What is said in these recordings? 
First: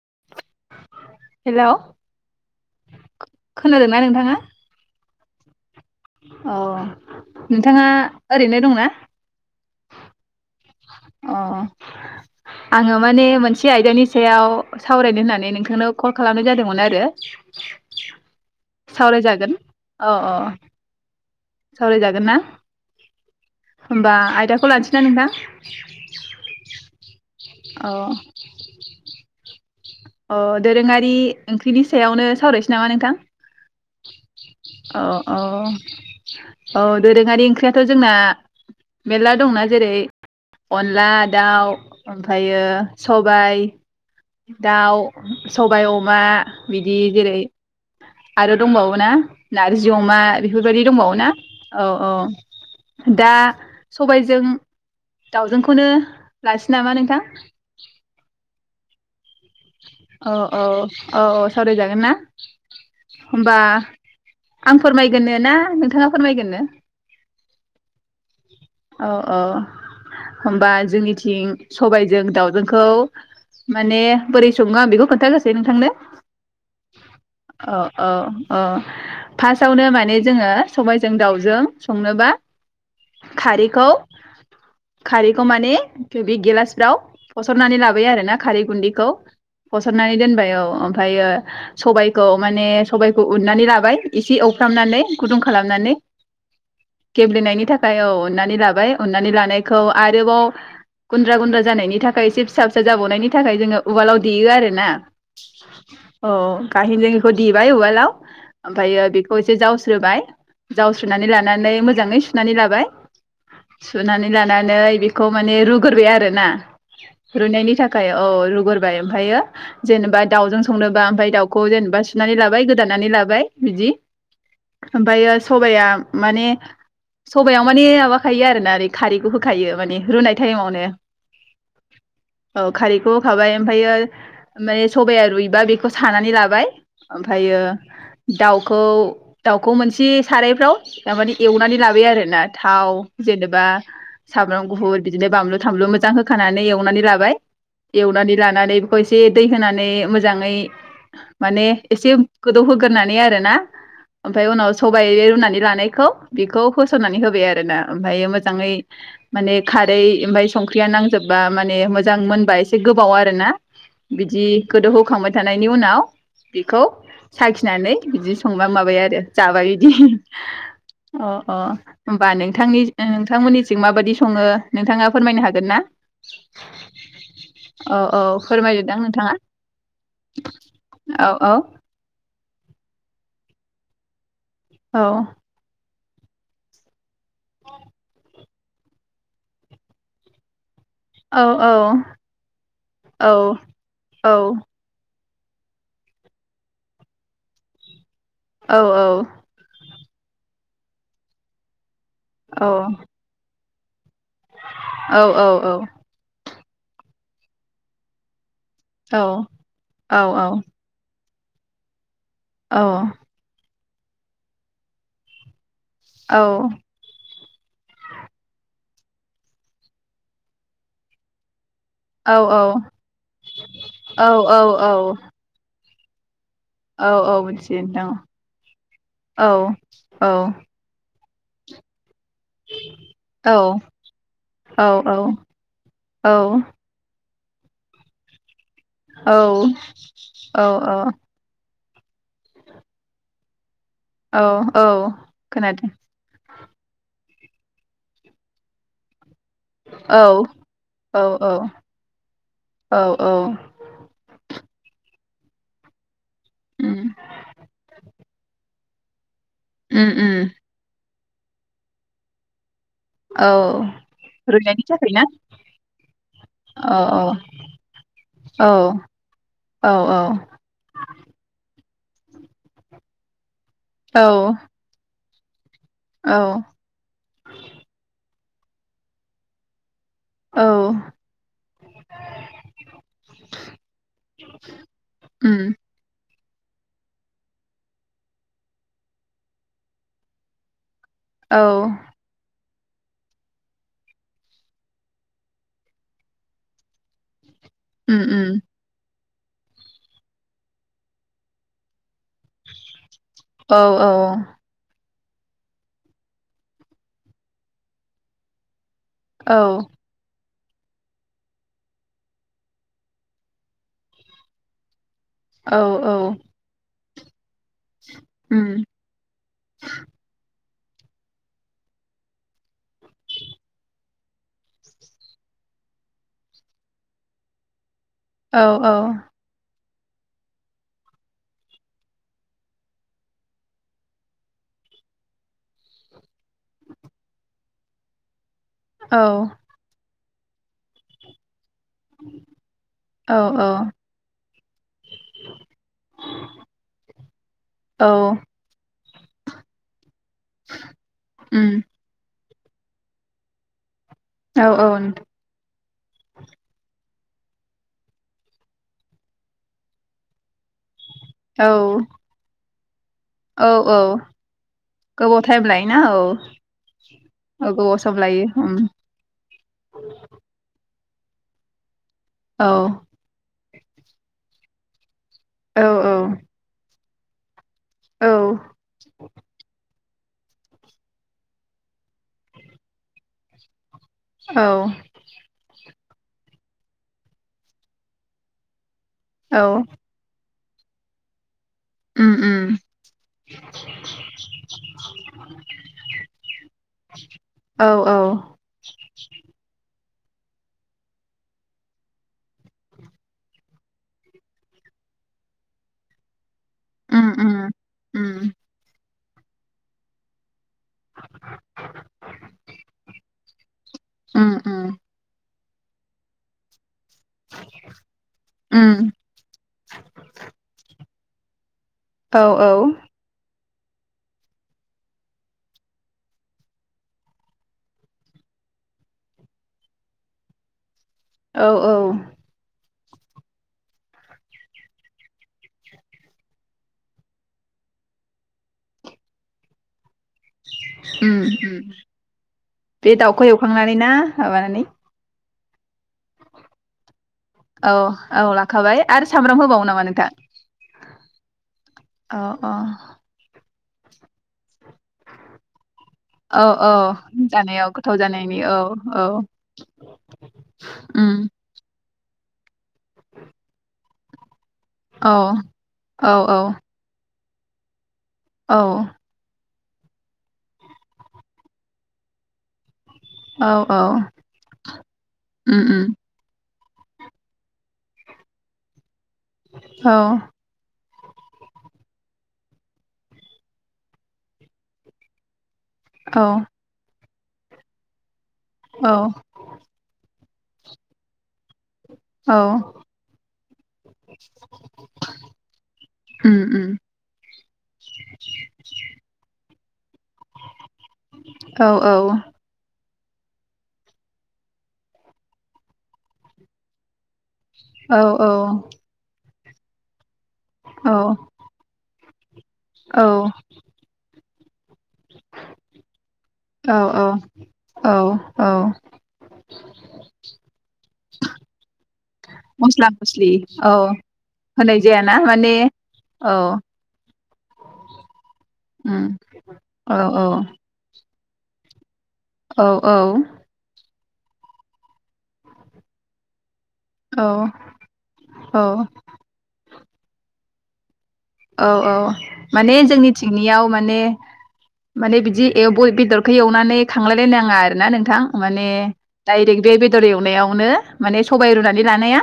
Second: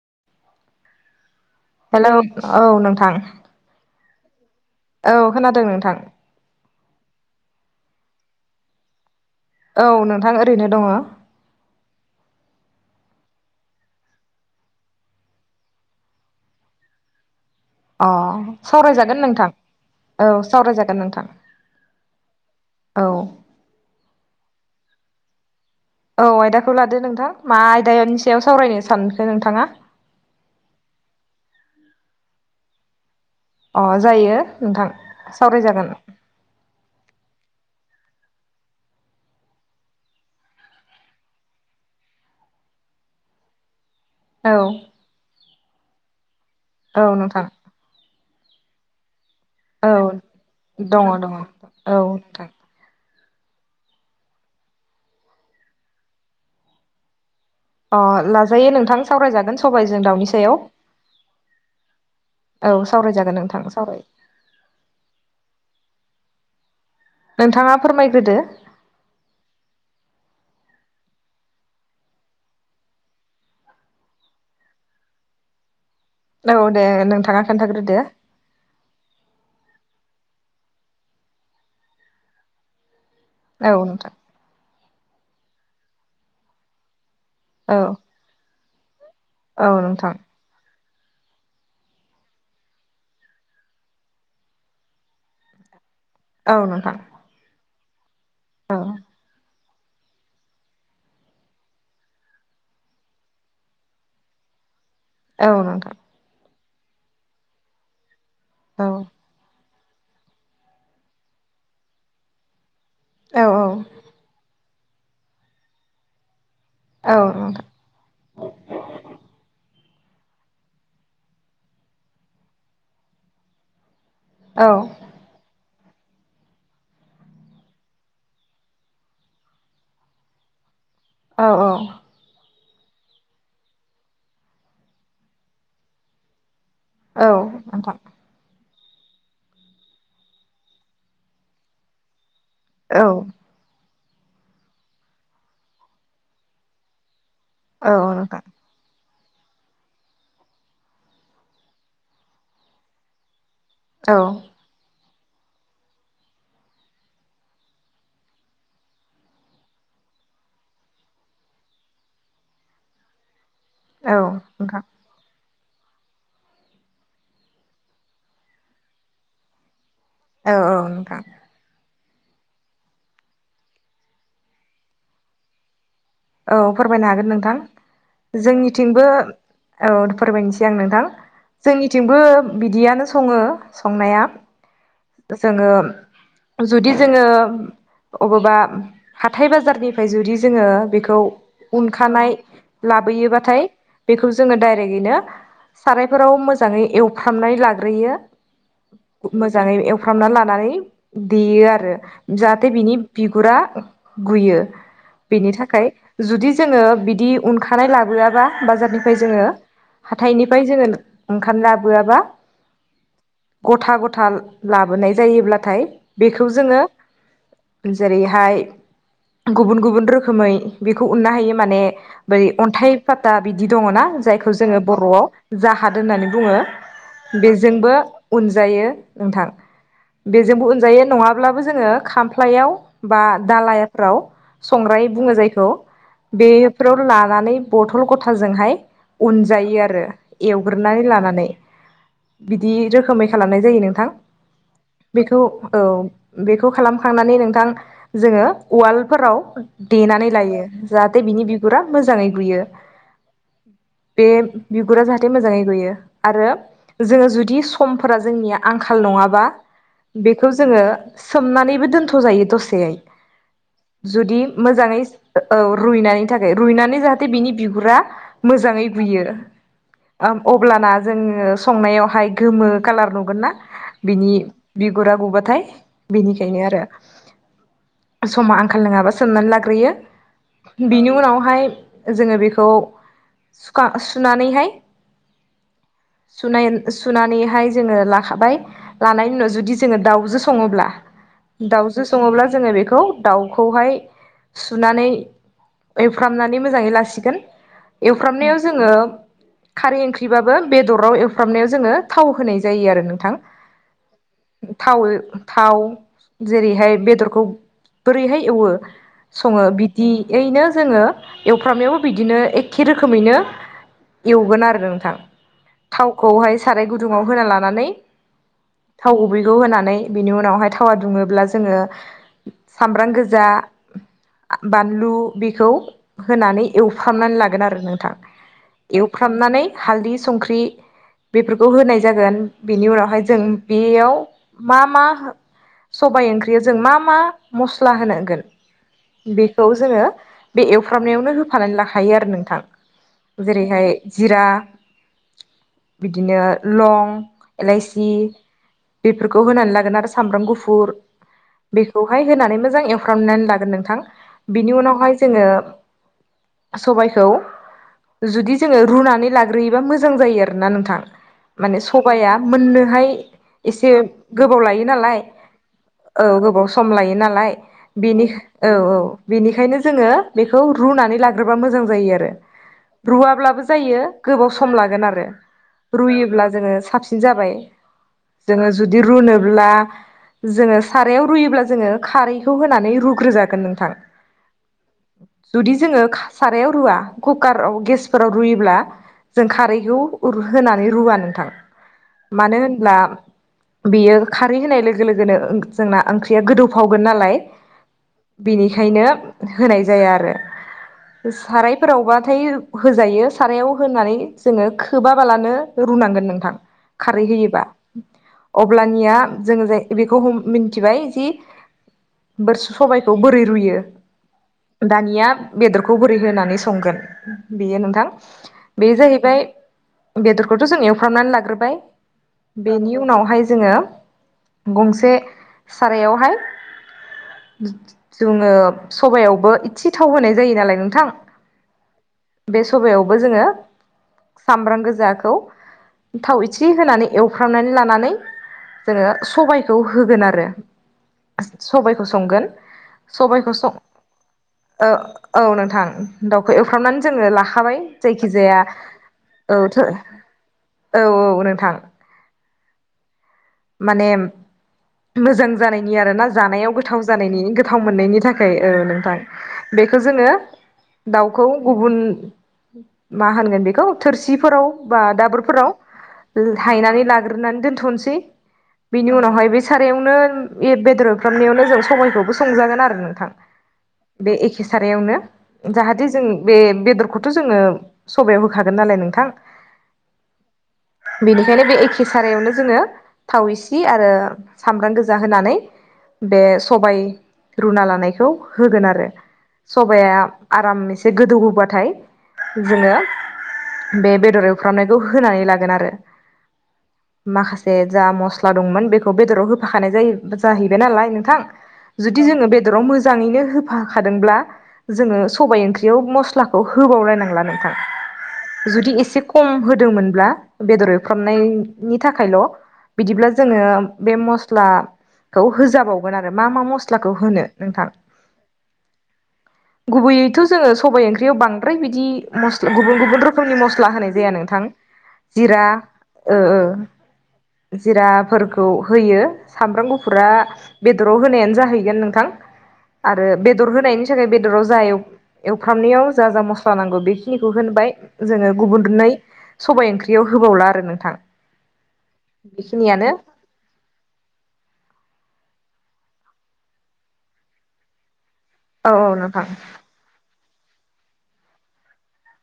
[inaudible] Hello औ नोंथां ना नोंथाङा? औ खोनादों नोंथां औ नोंथाङा ओरैनो दंना? औ नोंथां ओरै अ आङो माने मोनसे आयदानि सायाव सावरायनो होननानै नोंथांनाव कल खालामनाय जादोंमोन आरो अ सावरायजागोन नोंथां अ अ औ सावरायजागोन नोंथां सावरायजागोन ना औ देखौ लानोसै ना नोंथां [inaudible] औ आयदाखौ लादो नोंथां। मा अ आयदानि सायाव सावरायनो सानखो नोंथाङा? अ दोरोङारि ओंख्रिनि सायावनो सावरायसै नामा नोंथां? अ। जायो नोंथां अ औ सावरायजागोन औ। दोरोङारि ओंख्रियाथ' जोंना मेरला दंना जेरै अनला दाउ ओमफायो सबाय औ दाउ सबाय अमा बिदि औ जेरै नोंथां आरो दंबावो ना? नारजि औ अमा बेफोरबायदि दङ दंबावोना दङ औ औ। नोंथां दा सबायजों दाउजोंखौनो लासै नामा नोंथां? अ लाजायो नोंथां। सावरायजोन। औ औ औ औ सावरायजागोन ना? औ सावरायजागोन होनबा नोंथां सावराय आं फोरमायगोननो ना नोंथाङा फोरमायगोरनो? नोंथाङा फोरमायग्रोदो। औ औ होनबा जोंनिथिं सबायजों दाावजोंखौ माने बोरै सङो आं बेखौ खोन्थागोसै नोंथांनो। औ दे नोंथाङा ओ खोन्थाग्रोदो ओ ओ फासावनो माइ नानै जोङो सबायजों दावजों संनोबा औ खारिखौ नोंथां खारैखौ माने थे बे गिलासफ्राव फसरनानै औ लाबोबाय आरो ना खारै गुन्दिखौ औ नोंथां फसरनानै दोनबाय औ ओम। फायो सबाइखौ माने सबाइखौ उननानै लाबाय एसे एवफ्रामनानै गुदुं खालामनानै। औ नोंथां गेब्लेनायनि थाख खाय औ उननानै औ लाबाय उननानै लानाय खौ आरोबाव गुन्द्रा गुन्द्रा जानायनि थाखाय एसे फिसा फिसा जाबावनायनि थाखाय जोङो उवालाव देयो आरोना। औ नोंथां औ। गाहिनजों इखौ देबाय उवालाव। औ ओमफायो बेखौ एसे जावस स्रोबाय जावस्रोनानै लानानै मोजाङै सुनानै लाबाय। औ सुनानै लाना नै बेखौ माने रुगोरबाय आरोना। औ नोंथां रुइनायनि थाखाय औ रुगोरबाय ओमफायो जेनेबा दाउजों संनोबा ओमफाय दाउखौ जेनेबा सुनानै लाबाय गोदानानै लाबाय बिदि औ ओमफायो सबाइया माने सबायाव माने माबा खायो आरो ना ओरै खारैखौ होखायो माने रुनाय टाइमावनो। औ औ। औ खारैखौ होखाबाय ओमफायो माने सबाया रुइबा बेखौ सानानै लाबाय। औ ओमफायो नोंथां दाउ खौ दाउखौ मोनसे सारायफ्राव थारमाने एवनानै लाबाय आरोना। औ। आ सामब्राम गुफुर बिदिनो बामलु थामलु मोजां होखानानै एवनानै लाबाय। औ नोंथां औ एवनानै नोंथां लानानानै बेखौ एस से दै होनानै मोजाङै माने एसे गोदौहोगोरनानै आरो ना । ओमफाय उनाव सब बाय रुनानै लानायखौ बेखौ होसननानै होबाय आरो ना। ओमफायो मोजाङै माने खारै ओमफाय संख्रिया नांजोबबा माने मोजां मोनबा एसे गोबाव आरो ना। बिदि गोदौ होखांबाय थानायनि उनाव बेखौ साखिनानै बिदि संबा माबाया आरो जाबाय [unintelligible] औ औ नोंथां अ अ होमबा नों थांनि ओ नोंथां मोननिथिं माबायदि सङो नोंथाङा फोरमायनो हागोन ना? औ फोरमायनो हागोन नोंथां औ औ फोरमायदोदां जोंनिथिंबो नोंथाङा औ फोरमायनिसै आं नोंथां औ औ जोंनिथिंबो बिदियानो सङो संनाया औ जोङो जुदि जोङो अबेबा हाथाय बाजार निफ्राय जुदि जोङो बे खौ औ उनखानाय औ लाबोयो बाथाय औ बेखौ जोङो दाइरेगैनो साराय फोराव मोजाङै एवफ्रामनाय लाग्रोयो। औ मोजाङै एव फ्रामना लानानै देयो आरो। औ जाहाथे बिनि बिगुरा गुयो औ बेनि थाखाय जुदि जोङो बिदि उनखानाय लाबो आबा बाजार निफ्राय जोङो हाथाइ निफ्राय जोङो ओंखाम लाबोआबा । औ औ गथा गथा लाबोनाय जायोब्लाथाय । बेखौ जोङो । जेरैहाय गुबुन गुबुन रोखोमै । बेखौ उन्नो हायो माने । बै अन्थाइ पाता बिदि दङना औ जायखौ जोङो बर'आव जाह हाद होननानै बुङो । औ औ मिथियो बेजोंबो नोंथां उनजायो नोंथां औ बेजोंबो उनजायो नङा ब्लाबो जोङो खाम फ्लायाव बा औ दालायफ्राव औ संग्राय बुङो जायखौ औ खौ बेफोराव ला नानै बथल गथाजोंहाय । औ उनजायो आरो एवग्रोनानै लानानै । बिदि रोखोमै खालामनाय जायो नों थां औ बेखौ औ खोनादों बेख खौ खालामखांनानै नोंथां जोङो उवालफोराव औ देनानै । लायो औ जाहाते बिनि औ बिगुरा मोजाङै गुयो औ औ बे बिगुरा जाहाथे मोजाङै गुयो। आरो उम जोङो जुदि समफोरा । जोंनिया आंखाल नङाबा उम उम बेखौ जोङो । सोमनानैबो दोनथ'जायो दसेहाय । औ रुनायनि थाखाय ना? औ रुइनायनि थाखाय औ रुइनानै जाहाथे औ बिनि बिगुरा औ मोजाङै गुयो औ ओ अब्लाना जोङो संनायावहाय गोमो कालार नुगोन ना । औ बिनि बिगुरा गुबा । ओमफ्राय बेनिखायनो आरो । समा आंखाल नङाबा सोमनानै लाग्रोयो । औ बिनि उनावहाय जोङो बेखौ सुखा सुनानैहाय । उम सुनाय सुनानैहाय जोङो लाखाबाय लानायनि उनाव जुदि जोङो दाउजो सङोब्ला । औ दाावजो सङोब्ला जोङो बेख खौ दाउखौहाय सुनानै एफ्रामनानै मोजाङै लासिगोन। उम एवफ्रामनायाव उम जोङो खारै ओंख्रिबाबो बेदराव एवफ्रामनायाव जोङो थाव होनाय जायो आरो नोंथां। औ थाव ओ थाव जेरैहाय बेदरखौ बोरैहाय एवो? औ सङो बि एयैनो जोङो एवफ्रामनायाव बिदिनो एखे रोखोमैनो एवगोन आरो नोंथां। औ औ थावखौहाय साराय गुद दुङाव होना ला नानै उम थाव गुबैखौ होनानै बिनि उनावहाय था थावा दुङोब्ला जोङो सामब्राम गोजा बानलु बेखौ होनानै एवफ्रामनानै लागोन आरो नोंथां। औ औ एवफ्रामनानै हालदै संख्रि बेफोरखौ होनाय जागोन। बेनि उनावहाय जों बेयाव मा मा हो सबाय ओंख बियाव जों मा मा मस्ला होनोगोन? औ बेखौ जोङो बे एवफ्रामनायावनो होफ फानानै लाखायो आरो नोंथां। औ औ जेरैहाय जिरा बिदिनो लं एलाइसि बेफोरखौ होनानै लागोन आरो स सामब्राम गुफुर उम बेखौहाय होनानै मोद जां एवफ्रामनानै लागोन नोंथां। औ बिनि उनावहाय जोङो सबायखौ जुदि जोङो रुनानै लाग्रोयोबा मोजां जायो आरोना नोंथां। औ माने सबाया मोननो हाय औ एसे औ गोबाव लायो नालाय। गोबाव टाइम लायोना औ गोबाव सम लायो नालाय औ गोबाव सम बेनि लायो औ उम औ बेनिखायनो जोङो बेखौ रु रुनानै लाग्रोबा मोजां जायो आर औ रो रुवाब्लाबो जायो गोबाव सम लागोन आरो। औ रुयोब्ला जोङो साबस जाबाय। औ जोङो जुदि रुनोब्ला जोङो सारायाव रुयोब्ला जोङो खारैखौ होनानै रुग्रोजागोन नोंथां जुदि जोङो सारायाव रुवा कुकाराव गेसफोराव रुयोब्ला जों औ खारैखौ उर होनानै रुवा नोंथां उम मानो उम होनब्ला बेयो खारै होनाय लोगो लोगोनो जोंना ओंख्रिया गोदौफावगोन नालाय औ औ बेनिखाय होयनो होनाय जाया आरो सारायफोरावबाथाय होजायो सारायाव होनानै जोङो खोबाबालानो रुनांगोन नोंथां खारै उम उम होयोबा उम अब्लानिया जोङो जाय बेखौ मिथिबाय जि बोरसु सबायखौ रुयो उम उम दानिया बेदरखौ बोरै होनानै संगोन बेयो नोंथां बे उम जाहैबाय बेदरखौथ' जों एवफ्रामनानै लाग्रोबाय औ बेनि उनावहाय जोङो गंसे सारायावहाय जोङो सबायावबो इसे थाव होनाय जायो नालाय नोंथां औ औ बो जोङो सामब्राम गोजाखौ थाव इसे होनानै एवफ्रामनानै लानानै जोङो सबबायखौ होगोन आरो उम उम सबायखौ संगोन बे दाउखौ सबायखौ सं एवखांनानै ना ओ माबानानै औ नोंथां दाउखौ एवफ्रामनानै जोङो ला लाखाबाय औ जायखि औ जाया लाखाबाय आरो औ सामब्राम होबावो थ' नामा नोंथां? औ औ नोंथां अ अ माने मोजां जानायनि आरोना औ जानायाव औ गोथाव जानायनि गोथाव जानायाव मोननायनि थाखाय जानायनि औ नोंथां औ बेखौ जोङो उम दाउखौ गुबुन मा होनगोन बेखौ थोरसिफोराव बा औ औ दाबोरफोराव हायनानै ला नानै दोनथ'नोसै औ बिनि उनावहाय बे सारायावनो बेदर खालामनायावनो जों सबबायखौबो संजागोन आ नोंथां औ औ बे एखे सारायावनो उम उम जाहाथे जों बे बेदरखौथ' जोङो सबायाव होखागोन नालाय नोंथां। औ बेनिखायनो बे एखे सारायावनो जोंङो थाव इसि आरो सामब्राम गोजा होनानै बे औ सबाय रुना लानायखौ होगोन आरो औ सबाया आराम एसे गोदौ होबाथाय औ जोंङो बे बेदर एवफ्रामनायखौ होनानै लागोन आरो उम उम माखासे मसला दंमोन बेखौ बेदराव हो बाखानाय जायो जाहैबाय नालाय नोंथां औ औ जुदि जोंङो बेदराव मोज मोजाङैनो होफाखादोंब्ला जोंङो सबायाइ ओंख्रियाव मस्लाखौ होबावलायनांला नों औ औ औ जुदि एसे खम हो होदोंमोनब्ला बेदर एवफ्रामनायनि थाखायल' बिदिब्ला जोंङो बे मस [unintelligible] खौ होजाबावगोन आरो मा मा मस्लाखौ औ होनो नोंथां औ औ गुबैयैथ' जोंङो सबाइ ओंख्रियाव बांद्राय बिदि मस्ला गुबुन गुबुन मस्लि रोखोमनि मस्ला औ होनाय जाया नोंथां होनाय जायाना जिरा माने ओ औ ओ जिराफोर ओ होयो उम सामब्राम औ गुफुरा औ बेदराव होनायानो जाहैगोन नोंथां। औ आरो बेदर होनायनि बेदराव जा एव एवफ्रामनायाव जा जा मस नांगौ बेखिनिखौ औ होनबाय जोंङो औ गुबुनै सबाइ ओंख्रि बियाव होबावला आरो नोंथां औ औ माने बेखिनियानो जोंनि थिंनियाव माने माने बिदि ए ब बेदरखौ एवनानै खांलायलायनो नाङा आरोना नोंथां माने औ नोंथां डायरेक्ट बे बेदर एवनायाव अनो माने सबायाइ रुनानै लानाया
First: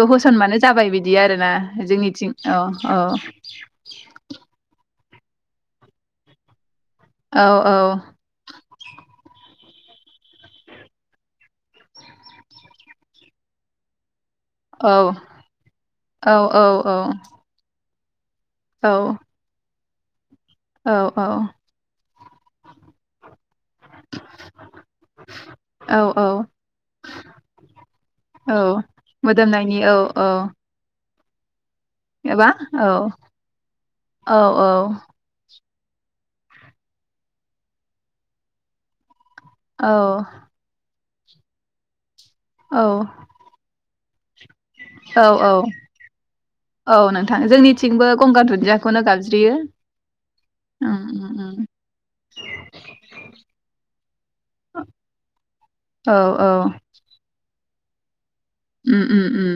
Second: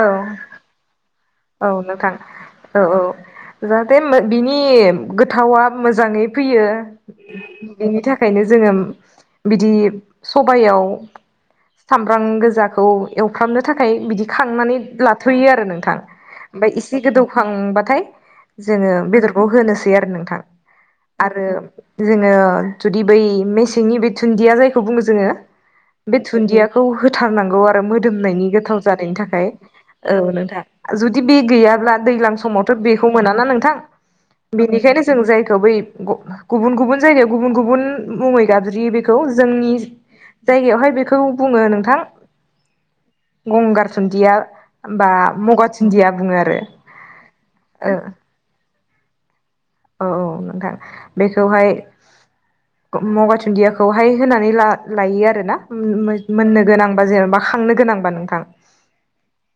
औ होसनबानो जाबाय बिदि आरो ना औ नोंथां जोंनिथिं औ औ जाहाथे बिनि गोथावा मोजाङै फैयो। औ बेनि थाखायनो जोंङो बिदि सबयाव सामब्राम गोजाखौ एवफ्रामनो थाखाय बिदि, खांनानै औ लाथ'यो आरो नोंथां औ औ ओमफाय औ एसे गोदौखां बाथाय, जोङो औ बेदरखो होनोसै ए आरो नोंथां आरो जोङो जुदि बै मेसेंनि बे दुन्दिया जायखौ बुङो जोङो औ बे औ दुन्दियाखौ होथारनांगौ आरो मोदोमनायनि औ गोथाव जानायनि थाखाय औ नोंथां, जुदि बे गैया, अब्ला दैज्लां एबा समावथ' औ बेखौ मोना ना नोंथां औ औ बेनिखायनो जों जायखौ बै, गुबुन गुबुन जायगायाव गुबुन गुबुन मुङै गाबज्रि बे खौ जोंनि औ जायगायावहाय बे खौ बुङो नोंथां, औ गंगार दुन्दिया बा औ मगाथि औ नोंथां जोंनिथिंबो गंगार दुन्दिया बेखौनो गाबज्रियो, औ औ नोंथां बेखौहाय मगा दुन्दियाखौहाय होनानै लायो आरो ना औ औ मोननो गोनां बा जेन'बा खांनो गोनां, बा नोंथां उम उम उम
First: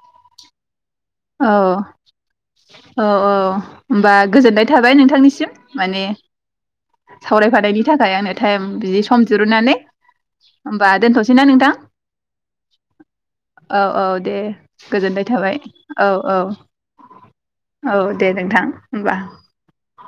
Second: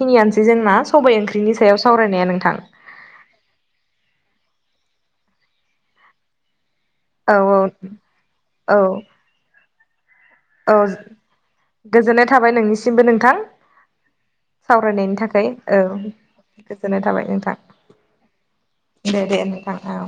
खिनियानोसै जोंना, सबाइ औ ओंख्रिनि सायाव सावरायनाया नोंथां औ औ होनबा गोजोननाय, थाबाय नोंथांनिसिम माने, औ सावरायफानायनि थाखाय आंनो टाइम औ बिदि सम दिरुननानै औ होमबा दोनथ'सैना नोंथां गोजोननाय थाबाय नोंनिसिमबो नोंथां औ औ दे सावरायनायनि गोजोनबाय थाखाय थाबाय, औ औ गोजोननाय थाबाय नोंथां औ दे नोंथां ओनबा, दे दे नोंथां औ